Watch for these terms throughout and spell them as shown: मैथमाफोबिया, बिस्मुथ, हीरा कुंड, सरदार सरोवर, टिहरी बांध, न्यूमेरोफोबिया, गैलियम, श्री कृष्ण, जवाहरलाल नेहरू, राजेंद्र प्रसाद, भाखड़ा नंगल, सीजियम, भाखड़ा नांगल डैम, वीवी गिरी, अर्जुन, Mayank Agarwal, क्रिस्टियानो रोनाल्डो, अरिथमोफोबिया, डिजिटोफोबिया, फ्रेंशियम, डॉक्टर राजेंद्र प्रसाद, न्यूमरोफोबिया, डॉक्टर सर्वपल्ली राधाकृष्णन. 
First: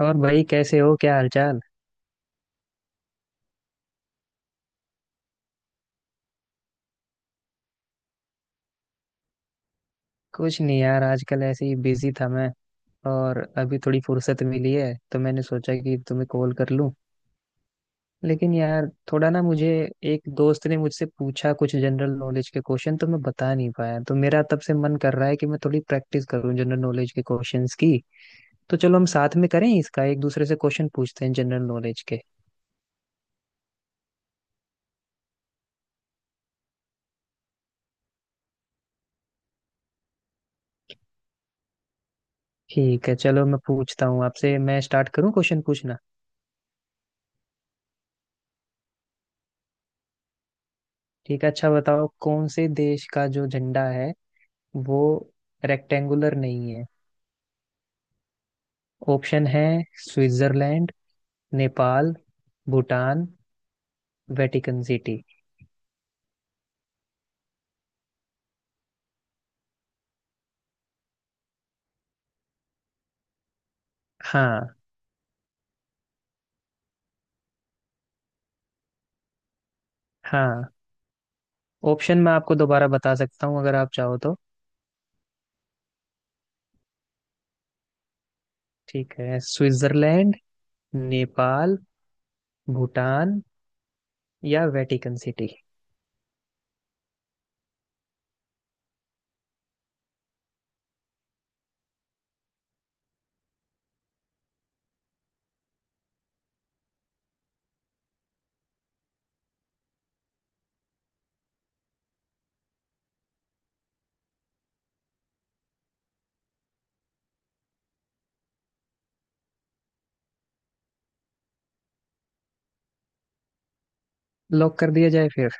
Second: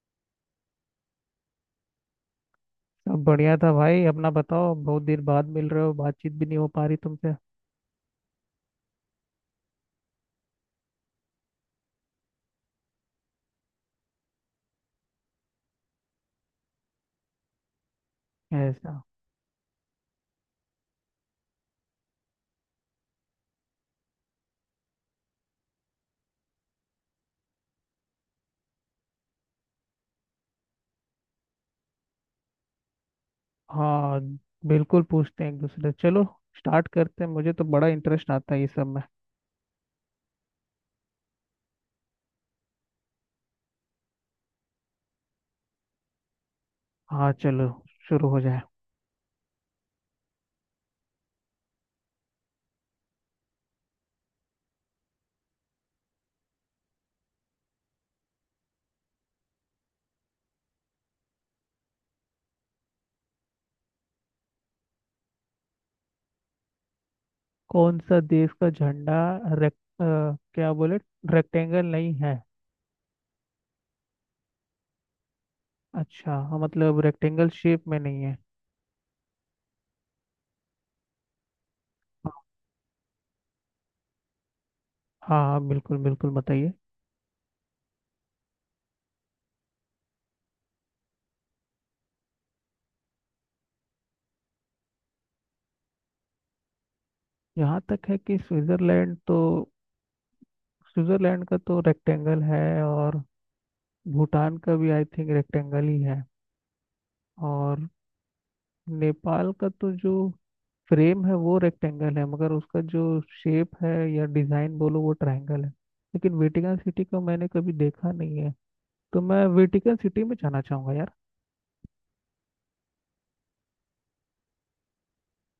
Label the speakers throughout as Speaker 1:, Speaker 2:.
Speaker 1: और भाई कैसे हो, क्या हालचाल?
Speaker 2: सब बढ़िया था भाई। अपना बताओ। बहुत देर बाद मिल रहे हो, बातचीत भी नहीं हो पा रही तुमसे।
Speaker 1: कुछ नहीं यार, आजकल ऐसे ही बिजी था मैं और अभी थोड़ी फुर्सत मिली है तो मैंने सोचा कि तुम्हें कॉल कर लूं। लेकिन यार
Speaker 2: ऐसा?
Speaker 1: थोड़ा ना मुझे, एक दोस्त ने मुझसे पूछा कुछ जनरल नॉलेज के क्वेश्चन तो मैं बता नहीं पाया, तो मेरा तब से मन कर रहा है कि मैं थोड़ी प्रैक्टिस करूं जनरल नॉलेज के क्वेश्चंस की। तो चलो हम साथ में करें इसका, एक दूसरे से क्वेश्चन पूछते हैं जनरल नॉलेज के।
Speaker 2: हाँ, बिल्कुल पूछते हैं एक दूसरे से। चलो, स्टार्ट करते हैं। मुझे तो बड़ा इंटरेस्ट आता है ये सब में।
Speaker 1: ठीक है चलो मैं पूछता हूँ आपसे, मैं स्टार्ट करूँ क्वेश्चन पूछना?
Speaker 2: हाँ, चलो, शुरू हो जाए।
Speaker 1: ठीक है, अच्छा बताओ, कौन से देश का जो झंडा है वो रेक्टेंगुलर नहीं है? ऑप्शन है, Switzerland, Nepal, Bhutan, Vatican city.
Speaker 2: कौन सा देश का झंडा? रेक अ, क्या बोले? रेक्टेंगल नहीं है?
Speaker 1: हाँ।
Speaker 2: अच्छा हाँ, मतलब रेक्टेंगल शेप में नहीं है।
Speaker 1: हाँ, ऑप्शन
Speaker 2: हाँ,
Speaker 1: मैं आपको दोबारा बता सकता हूँ अगर आप चाहो तो।
Speaker 2: हाँ बिल्कुल बिल्कुल बताइए।
Speaker 1: ठीक है, स्विट्जरलैंड, नेपाल, भूटान या वेटिकन सिटी।
Speaker 2: यहाँ तक है कि स्विट्जरलैंड तो, स्विट्जरलैंड का तो रेक्टेंगल है। और भूटान का भी आई थिंक रेक्टेंगल ही है। और नेपाल का तो जो फ्रेम है वो रेक्टेंगल है, मगर उसका जो शेप है या डिजाइन बोलो वो ट्रायंगल है। लेकिन वेटिकन सिटी को मैंने कभी देखा नहीं है, तो मैं वेटिकन सिटी में जाना चाहूंगा यार।
Speaker 1: लॉक कर दिया जाए फिर?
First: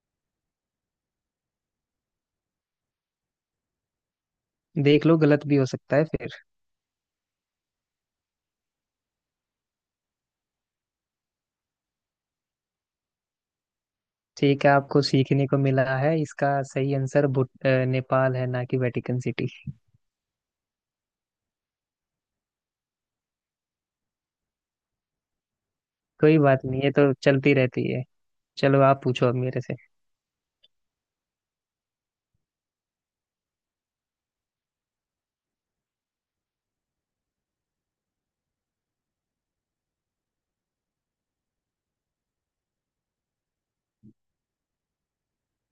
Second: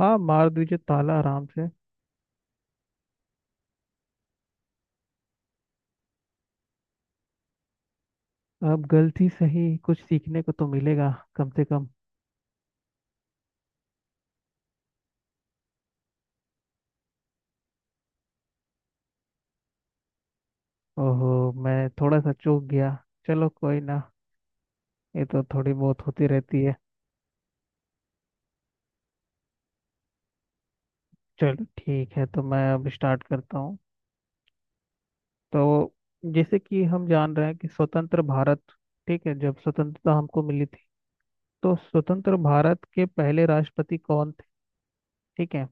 Speaker 2: हाँ, मार दीजिए ताला आराम से।
Speaker 1: देख लो, गलत भी हो सकता है फिर।
Speaker 2: अब गलती सही, कुछ सीखने को तो मिलेगा कम से कम।
Speaker 1: ठीक है, आपको सीखने को मिला है, इसका सही आंसर नेपाल है, ना कि वेटिकन सिटी।
Speaker 2: ओहो, मैं थोड़ा सा चूक गया। चलो, कोई ना, ये तो थोड़ी बहुत होती
Speaker 1: कोई
Speaker 2: रहती
Speaker 1: बात
Speaker 2: है।
Speaker 1: नहीं, ये तो चलती रहती है। चलो आप पूछो अब मेरे से।
Speaker 2: चलो ठीक है, तो मैं अब स्टार्ट करता हूँ। तो जैसे कि हम जान रहे हैं कि स्वतंत्र भारत, ठीक है, जब स्वतंत्रता हमको मिली थी, तो स्वतंत्र भारत के पहले राष्ट्रपति कौन थे? ठीक है,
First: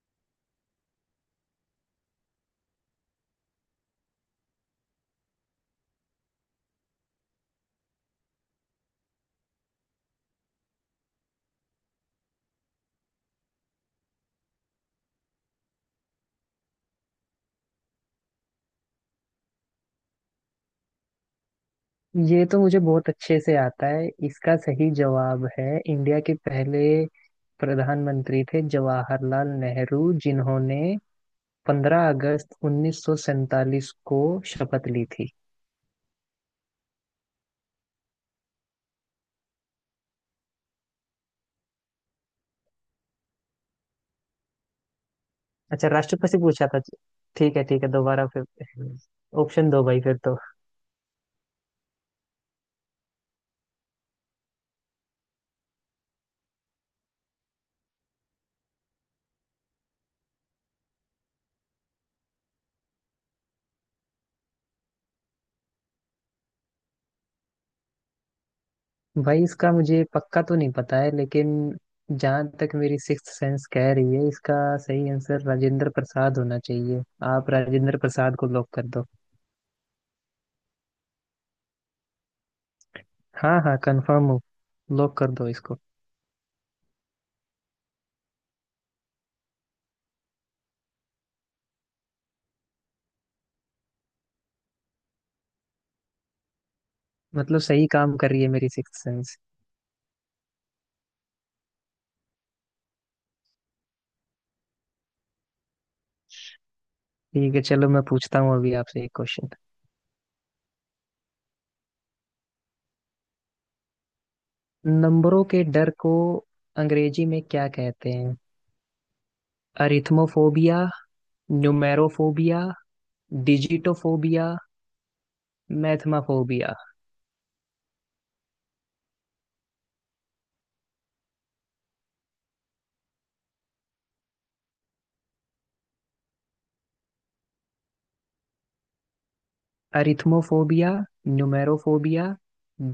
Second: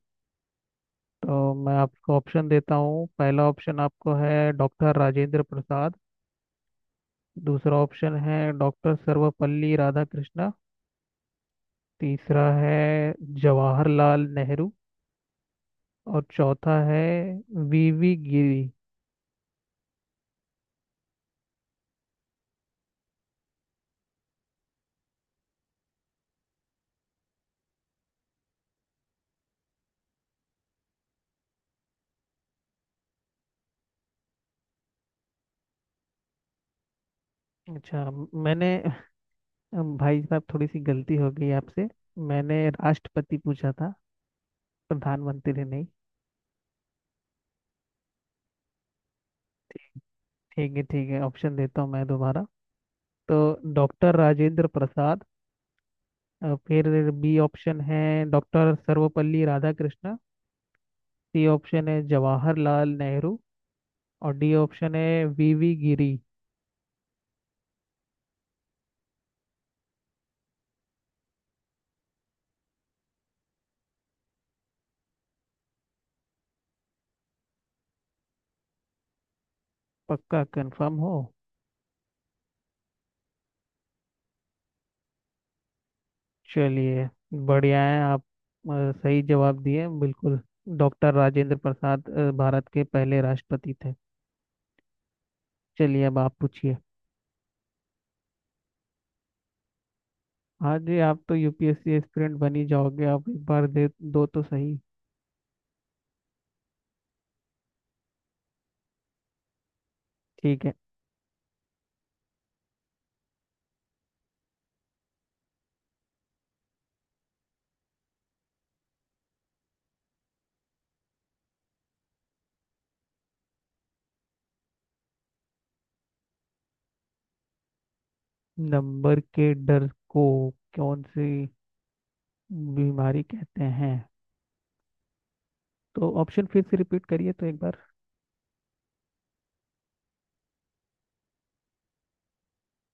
Speaker 2: तो मैं आपको ऑप्शन देता हूँ। पहला ऑप्शन आपको है डॉक्टर राजेंद्र प्रसाद। दूसरा ऑप्शन है डॉक्टर सर्वपल्ली राधाकृष्णा। तीसरा है जवाहरलाल नेहरू। और चौथा है वीवी गिरी।
Speaker 1: ये तो मुझे बहुत अच्छे से आता है, इसका सही जवाब है, इंडिया के पहले प्रधानमंत्री थे जवाहरलाल नेहरू, जिन्होंने 15 अगस्त 1947 को शपथ ली थी।
Speaker 2: अच्छा, मैंने, भाई साहब थोड़ी सी गलती हो गई आपसे, मैंने राष्ट्रपति पूछा था, प्रधानमंत्री नहीं।
Speaker 1: अच्छा, राष्ट्रपति पूछा था। ठीक है ठीक है, दोबारा फिर ऑप्शन दो भाई फिर तो।
Speaker 2: ठीक है ठीक है, ऑप्शन देता हूँ मैं दोबारा। तो डॉक्टर राजेंद्र प्रसाद, फिर बी ऑप्शन है डॉक्टर सर्वपल्ली राधाकृष्णन। C option है जवाहरलाल नेहरू। और डी ऑप्शन है वीवी गिरी।
Speaker 1: भाई इसका मुझे पक्का तो नहीं पता है, लेकिन जहाँ तक मेरी सिक्स्थ सेंस कह रही है, इसका सही आंसर राजेंद्र प्रसाद होना चाहिए। आप राजेंद्र प्रसाद को लॉक कर दो।
Speaker 2: पक्का कंफर्म हो?
Speaker 1: हाँ हाँ, कंफर्म हो। लॉक कर दो इसको।
Speaker 2: चलिए बढ़िया है, आप सही जवाब दिए बिल्कुल। डॉक्टर राजेंद्र प्रसाद भारत के पहले राष्ट्रपति थे। चलिए, अब आप पूछिए।
Speaker 1: मतलब सही काम कर रही है मेरी सिक्स सेंस।
Speaker 2: हाँ जी, आप तो यूपीएससी एस्पिरेंट बन ही जाओगे, आप एक बार दे दो तो सही।
Speaker 1: ठीक है चलो मैं पूछता हूँ अभी आपसे एक क्वेश्चन।
Speaker 2: ठीक है।
Speaker 1: नंबरों के डर को अंग्रेजी में क्या कहते हैं? अरिथमोफोबिया, न्यूमेरोफोबिया, डिजिटोफोबिया, मैथमाफोबिया?
Speaker 2: नंबर के डर को कौन सी बीमारी कहते हैं? तो ऑप्शन फिर से रिपीट करिए तो एक बार।
Speaker 1: अरिथमोफोबिया, न्यूमेरोफोबिया,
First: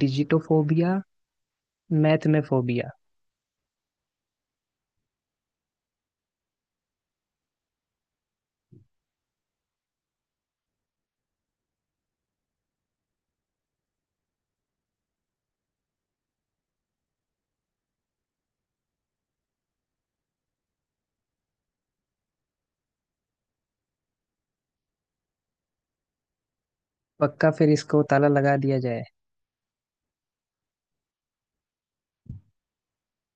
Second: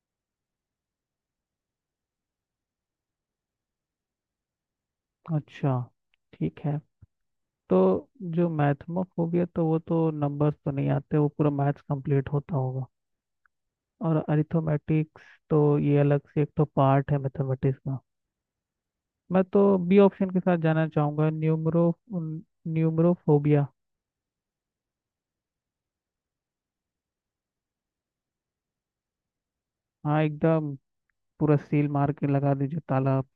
Speaker 1: डिजिटोफोबिया, मैथमेफोबिया।
Speaker 2: अच्छा ठीक है। तो जो मैथमोफोबिया, तो वो तो नंबर्स तो नहीं आते, वो पूरा मैथ्स कंप्लीट होता होगा। और अरिथमेटिक्स, तो ये अलग से एक तो पार्ट है मैथमेटिक्स का। मैं तो बी ऑप्शन के साथ जाना चाहूंगा, न्यूमरोफोबिया।
Speaker 1: पक्का? फिर इसको ताला लगा दिया जाए।
Speaker 2: हाँ एकदम, पूरा सील मार के लगा दीजिए ताला आप।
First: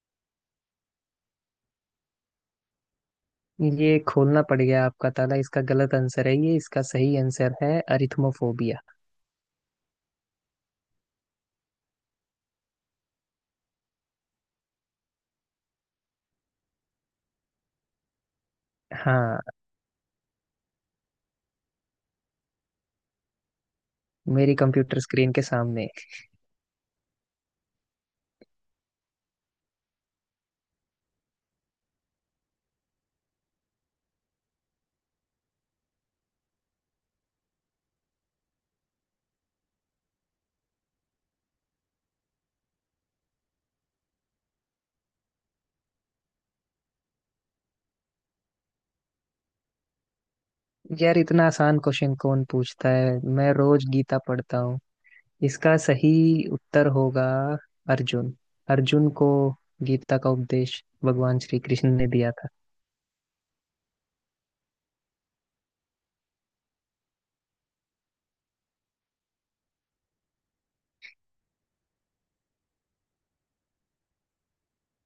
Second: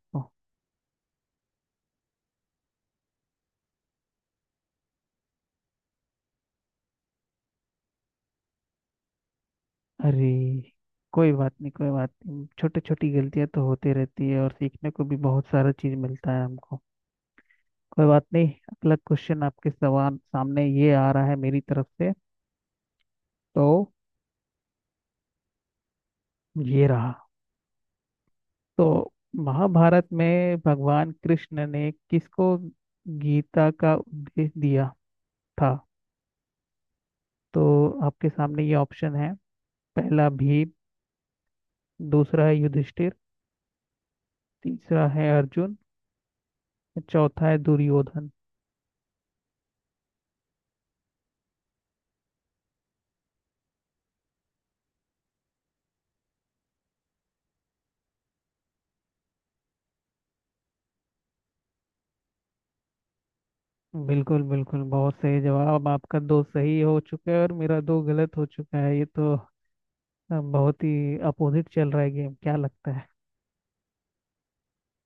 Speaker 1: ये खोलना पड़ गया आपका ताला, इसका गलत आंसर है ये, इसका सही आंसर है अरिथमोफोबिया।
Speaker 2: अरे, कोई बात नहीं कोई बात नहीं, छोटी छोटी गलतियां तो होती रहती है, और सीखने को भी बहुत सारा चीज मिलता है हमको। कोई बात नहीं, अगला
Speaker 1: हाँ।
Speaker 2: क्वेश्चन आपके सवाल सामने ये आ रहा है मेरी तरफ से। तो
Speaker 1: मेरी कंप्यूटर स्क्रीन के सामने।
Speaker 2: ये रहा। तो महाभारत में भगवान कृष्ण ने किसको गीता का उपदेश दिया था? तो आपके सामने ये ऑप्शन है। पहला भीम। दूसरा है युधिष्ठिर। तीसरा है अर्जुन। चौथा है दुर्योधन।
Speaker 1: यार इतना आसान क्वेश्चन कौन पूछता है? मैं रोज गीता पढ़ता हूँ। इसका सही उत्तर होगा अर्जुन। अर्जुन को गीता का उपदेश भगवान श्री कृष्ण ने दिया था।
Speaker 2: बिल्कुल बिल्कुल, बहुत सही जवाब आपका। दो सही हो चुका है और मेरा दो गलत हो चुका है, ये तो बहुत ही अपोजिट चल रहा है गेम, क्या लगता है?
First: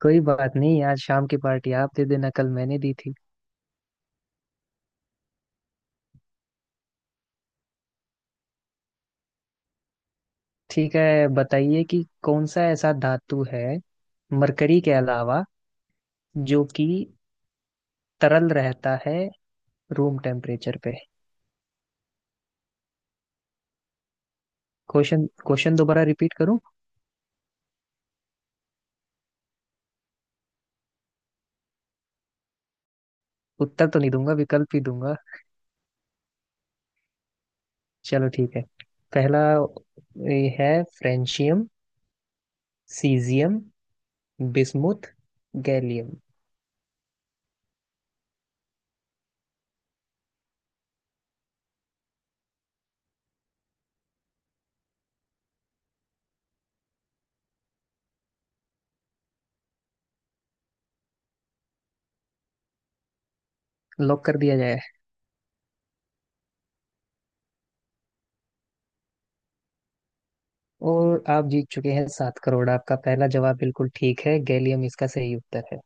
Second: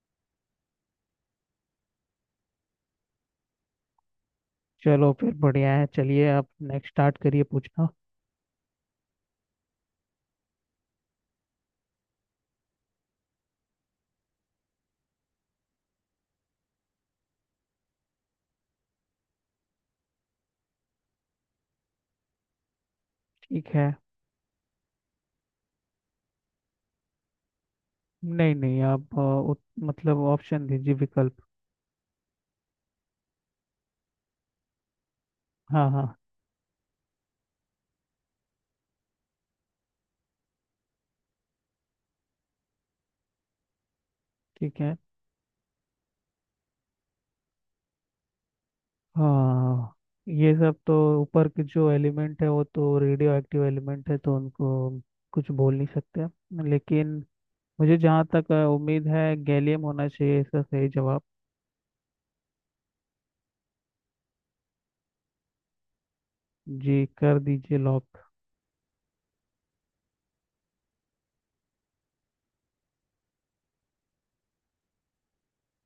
Speaker 1: कोई बात नहीं, आज शाम की पार्टी आप दे देना, कल मैंने दी थी।
Speaker 2: चलो फिर बढ़िया है, चलिए आप नेक्स्ट स्टार्ट करिए पूछना।
Speaker 1: ठीक है, बताइए कि कौन सा ऐसा धातु है मरकरी के अलावा, जो कि तरल रहता है रूम टेम्परेचर पे?
Speaker 2: ठीक है।
Speaker 1: क्वेश्चन क्वेश्चन दोबारा रिपीट करूं?
Speaker 2: नहीं नहीं, आप मतलब ऑप्शन दीजिए, विकल्प।
Speaker 1: उत्तर तो नहीं दूंगा, विकल्प ही दूंगा।
Speaker 2: हाँ हाँ।
Speaker 1: चलो ठीक है, पहला ये है, फ्रेंशियम, सीजियम,
Speaker 2: ठीक है।
Speaker 1: बिस्मुथ, गैलियम।
Speaker 2: हाँ, ये सब तो ऊपर के जो एलिमेंट है वो तो रेडियो एक्टिव एलिमेंट है, तो उनको कुछ बोल नहीं सकते। लेकिन मुझे जहाँ तक उम्मीद है गैलियम होना चाहिए इसका सही जवाब।
Speaker 1: लॉक कर दिया जाए?
Speaker 2: जी कर दीजिए लॉक।
Speaker 1: और आप जीत चुके हैं 7 करोड़। आपका पहला जवाब बिल्कुल ठीक है, गैलियम इसका सही उत्तर है।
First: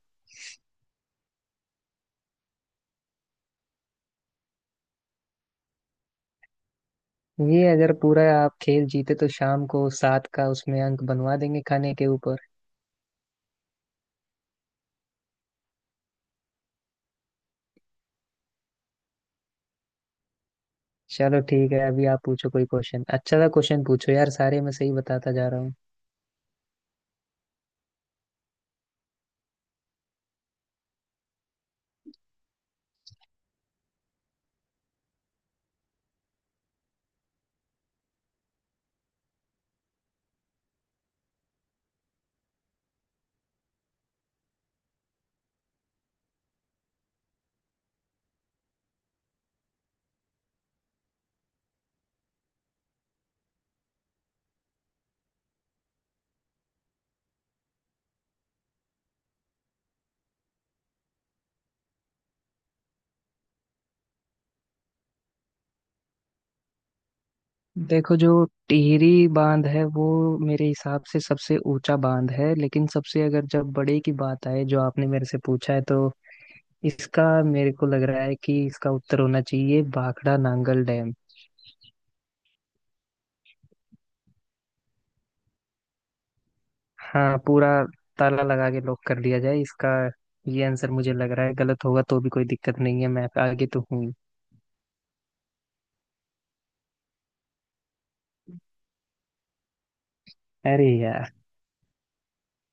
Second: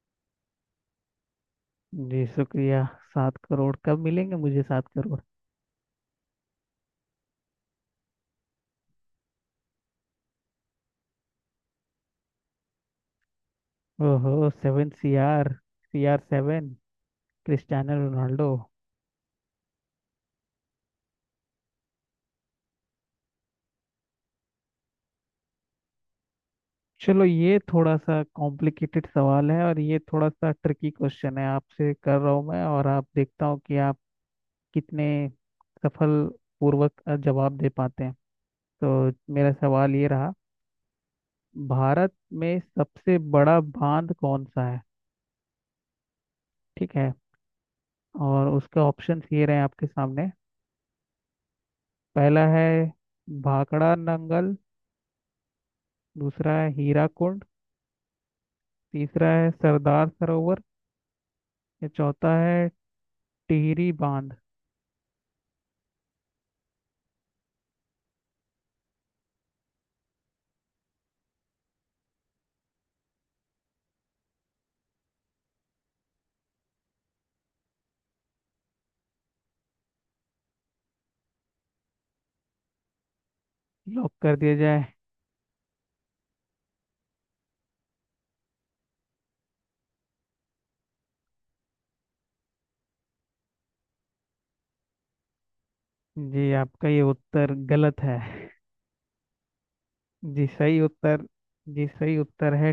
Speaker 2: जी शुक्रिया। सात करोड़ कब मिलेंगे मुझे सात करोड़?
Speaker 1: ये अगर पूरा आप खेल जीते तो शाम को सात का उसमें अंक बनवा देंगे खाने के ऊपर।
Speaker 2: ओहो seven C R, C R seven, क्रिस्टियानो रोनाल्डो।
Speaker 1: चलो ठीक है, अभी आप पूछो कोई क्वेश्चन, अच्छा सा क्वेश्चन पूछो यार, सारे मैं सही बताता जा रहा हूँ।
Speaker 2: चलो, ये थोड़ा सा कॉम्प्लिकेटेड सवाल है, और ये थोड़ा सा ट्रिकी क्वेश्चन है आपसे कर रहा हूँ मैं, और आप देखता हूँ कि आप कितने सफल पूर्वक जवाब दे पाते हैं। तो मेरा सवाल ये रहा, भारत में सबसे बड़ा बांध कौन सा है? ठीक है, और उसके ऑप्शंस ये रहे आपके सामने। पहला है भाखड़ा नंगल। दूसरा है हीरा कुंड। तीसरा है सरदार सरोवर। या चौथा है टिहरी बांध।
Speaker 1: देखो, जो टिहरी बांध है वो मेरे हिसाब से सबसे ऊंचा बांध है, लेकिन सबसे, अगर जब बड़े की बात आए जो आपने मेरे से पूछा है, तो इसका मेरे को लग रहा है कि इसका उत्तर होना चाहिए भाखड़ा नांगल डैम।
Speaker 2: लॉक कर दिया जाए।
Speaker 1: हाँ पूरा, ताला लगा के लॉक कर लिया जाए इसका। ये आंसर मुझे लग रहा है, गलत होगा तो भी कोई दिक्कत नहीं है, मैं आगे तो हूँ ही।
Speaker 2: जी आपका ये उत्तर गलत है। जी सही
Speaker 1: अरे
Speaker 2: उत्तर,
Speaker 1: यार।
Speaker 2: जी सही उत्तर है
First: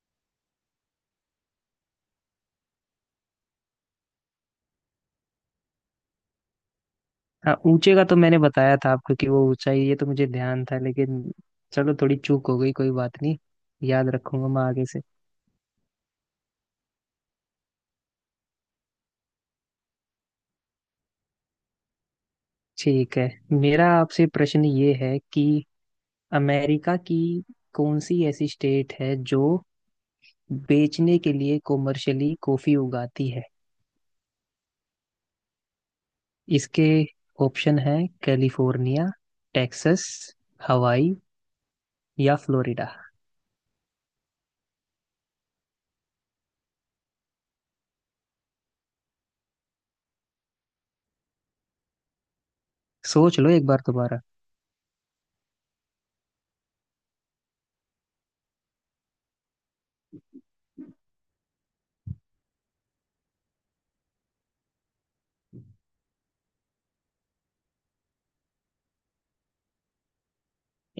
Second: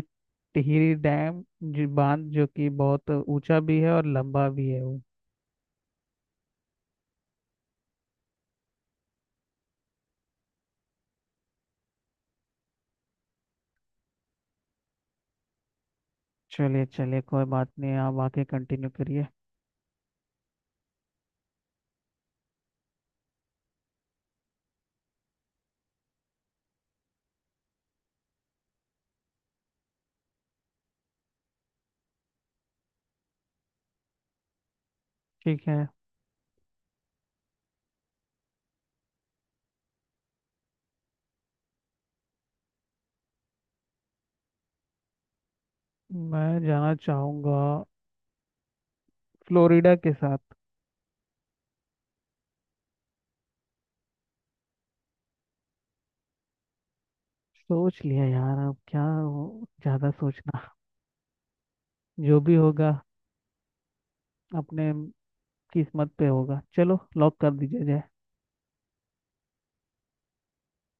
Speaker 2: टिहरी डैम जी, बांध, जो कि बहुत ऊंचा भी है और लंबा भी है वो।
Speaker 1: हाँ, ऊंचे का तो मैंने बताया था आपको कि वो ऊंचा ही है, ये तो मुझे ध्यान था, लेकिन चलो थोड़ी चूक हो गई, कोई बात नहीं। याद रखूंगा मैं आगे से।
Speaker 2: चलिए चलिए, कोई बात नहीं, आप आगे कंटिन्यू करिए।
Speaker 1: ठीक है, मेरा आपसे प्रश्न ये है कि अमेरिका की कौन सी ऐसी स्टेट है जो बेचने के लिए कॉमर्शियली कॉफी उगाती है?
Speaker 2: ठीक है।
Speaker 1: इसके ऑप्शन है, कैलिफोर्निया, टेक्सास, हवाई या फ्लोरिडा।
Speaker 2: मैं जाना चाहूंगा फ्लोरिडा के साथ।
Speaker 1: सोच लो एक बार दोबारा।
Speaker 2: सोच लिया यार, अब क्या ज्यादा सोचना। जो भी होगा अपने किस्मत पे होगा, चलो लॉक कर दीजिए जाए।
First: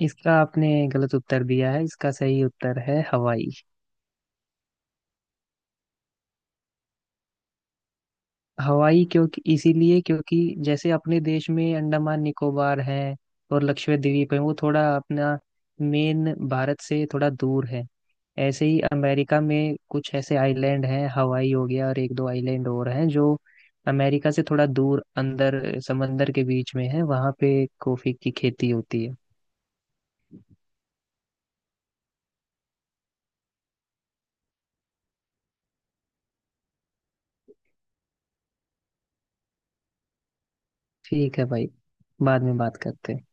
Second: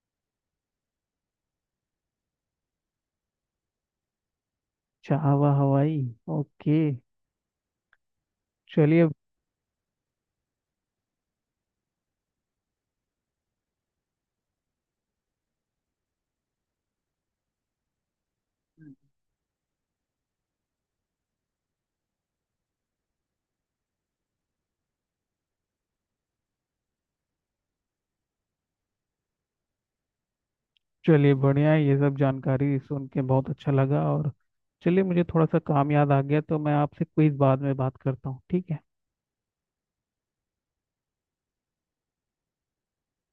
Speaker 1: इसका आपने गलत उत्तर दिया है, इसका सही उत्तर है हवाई।
Speaker 2: चाहवा हवाई, ओके।
Speaker 1: हवाई
Speaker 2: चलिए
Speaker 1: क्योंकि, इसीलिए क्योंकि जैसे अपने देश में अंडमान निकोबार है और लक्षद्वीप द्वीप है, वो थोड़ा अपना मेन भारत से थोड़ा दूर है, ऐसे ही अमेरिका में कुछ ऐसे आइलैंड हैं, हवाई हो गया और एक दो आइलैंड और हैं, जो अमेरिका से थोड़ा दूर अंदर समंदर के बीच में है, वहां पे कॉफी की खेती होती है।
Speaker 2: चलिए बढ़िया है, ये सब जानकारी सुन के बहुत अच्छा लगा। और चलिए, मुझे थोड़ा सा काम याद आ गया, तो मैं आपसे क्विज बाद में बात करता हूँ, ठीक है।
Speaker 1: ठीक है भाई, बाद में बात करते हैं।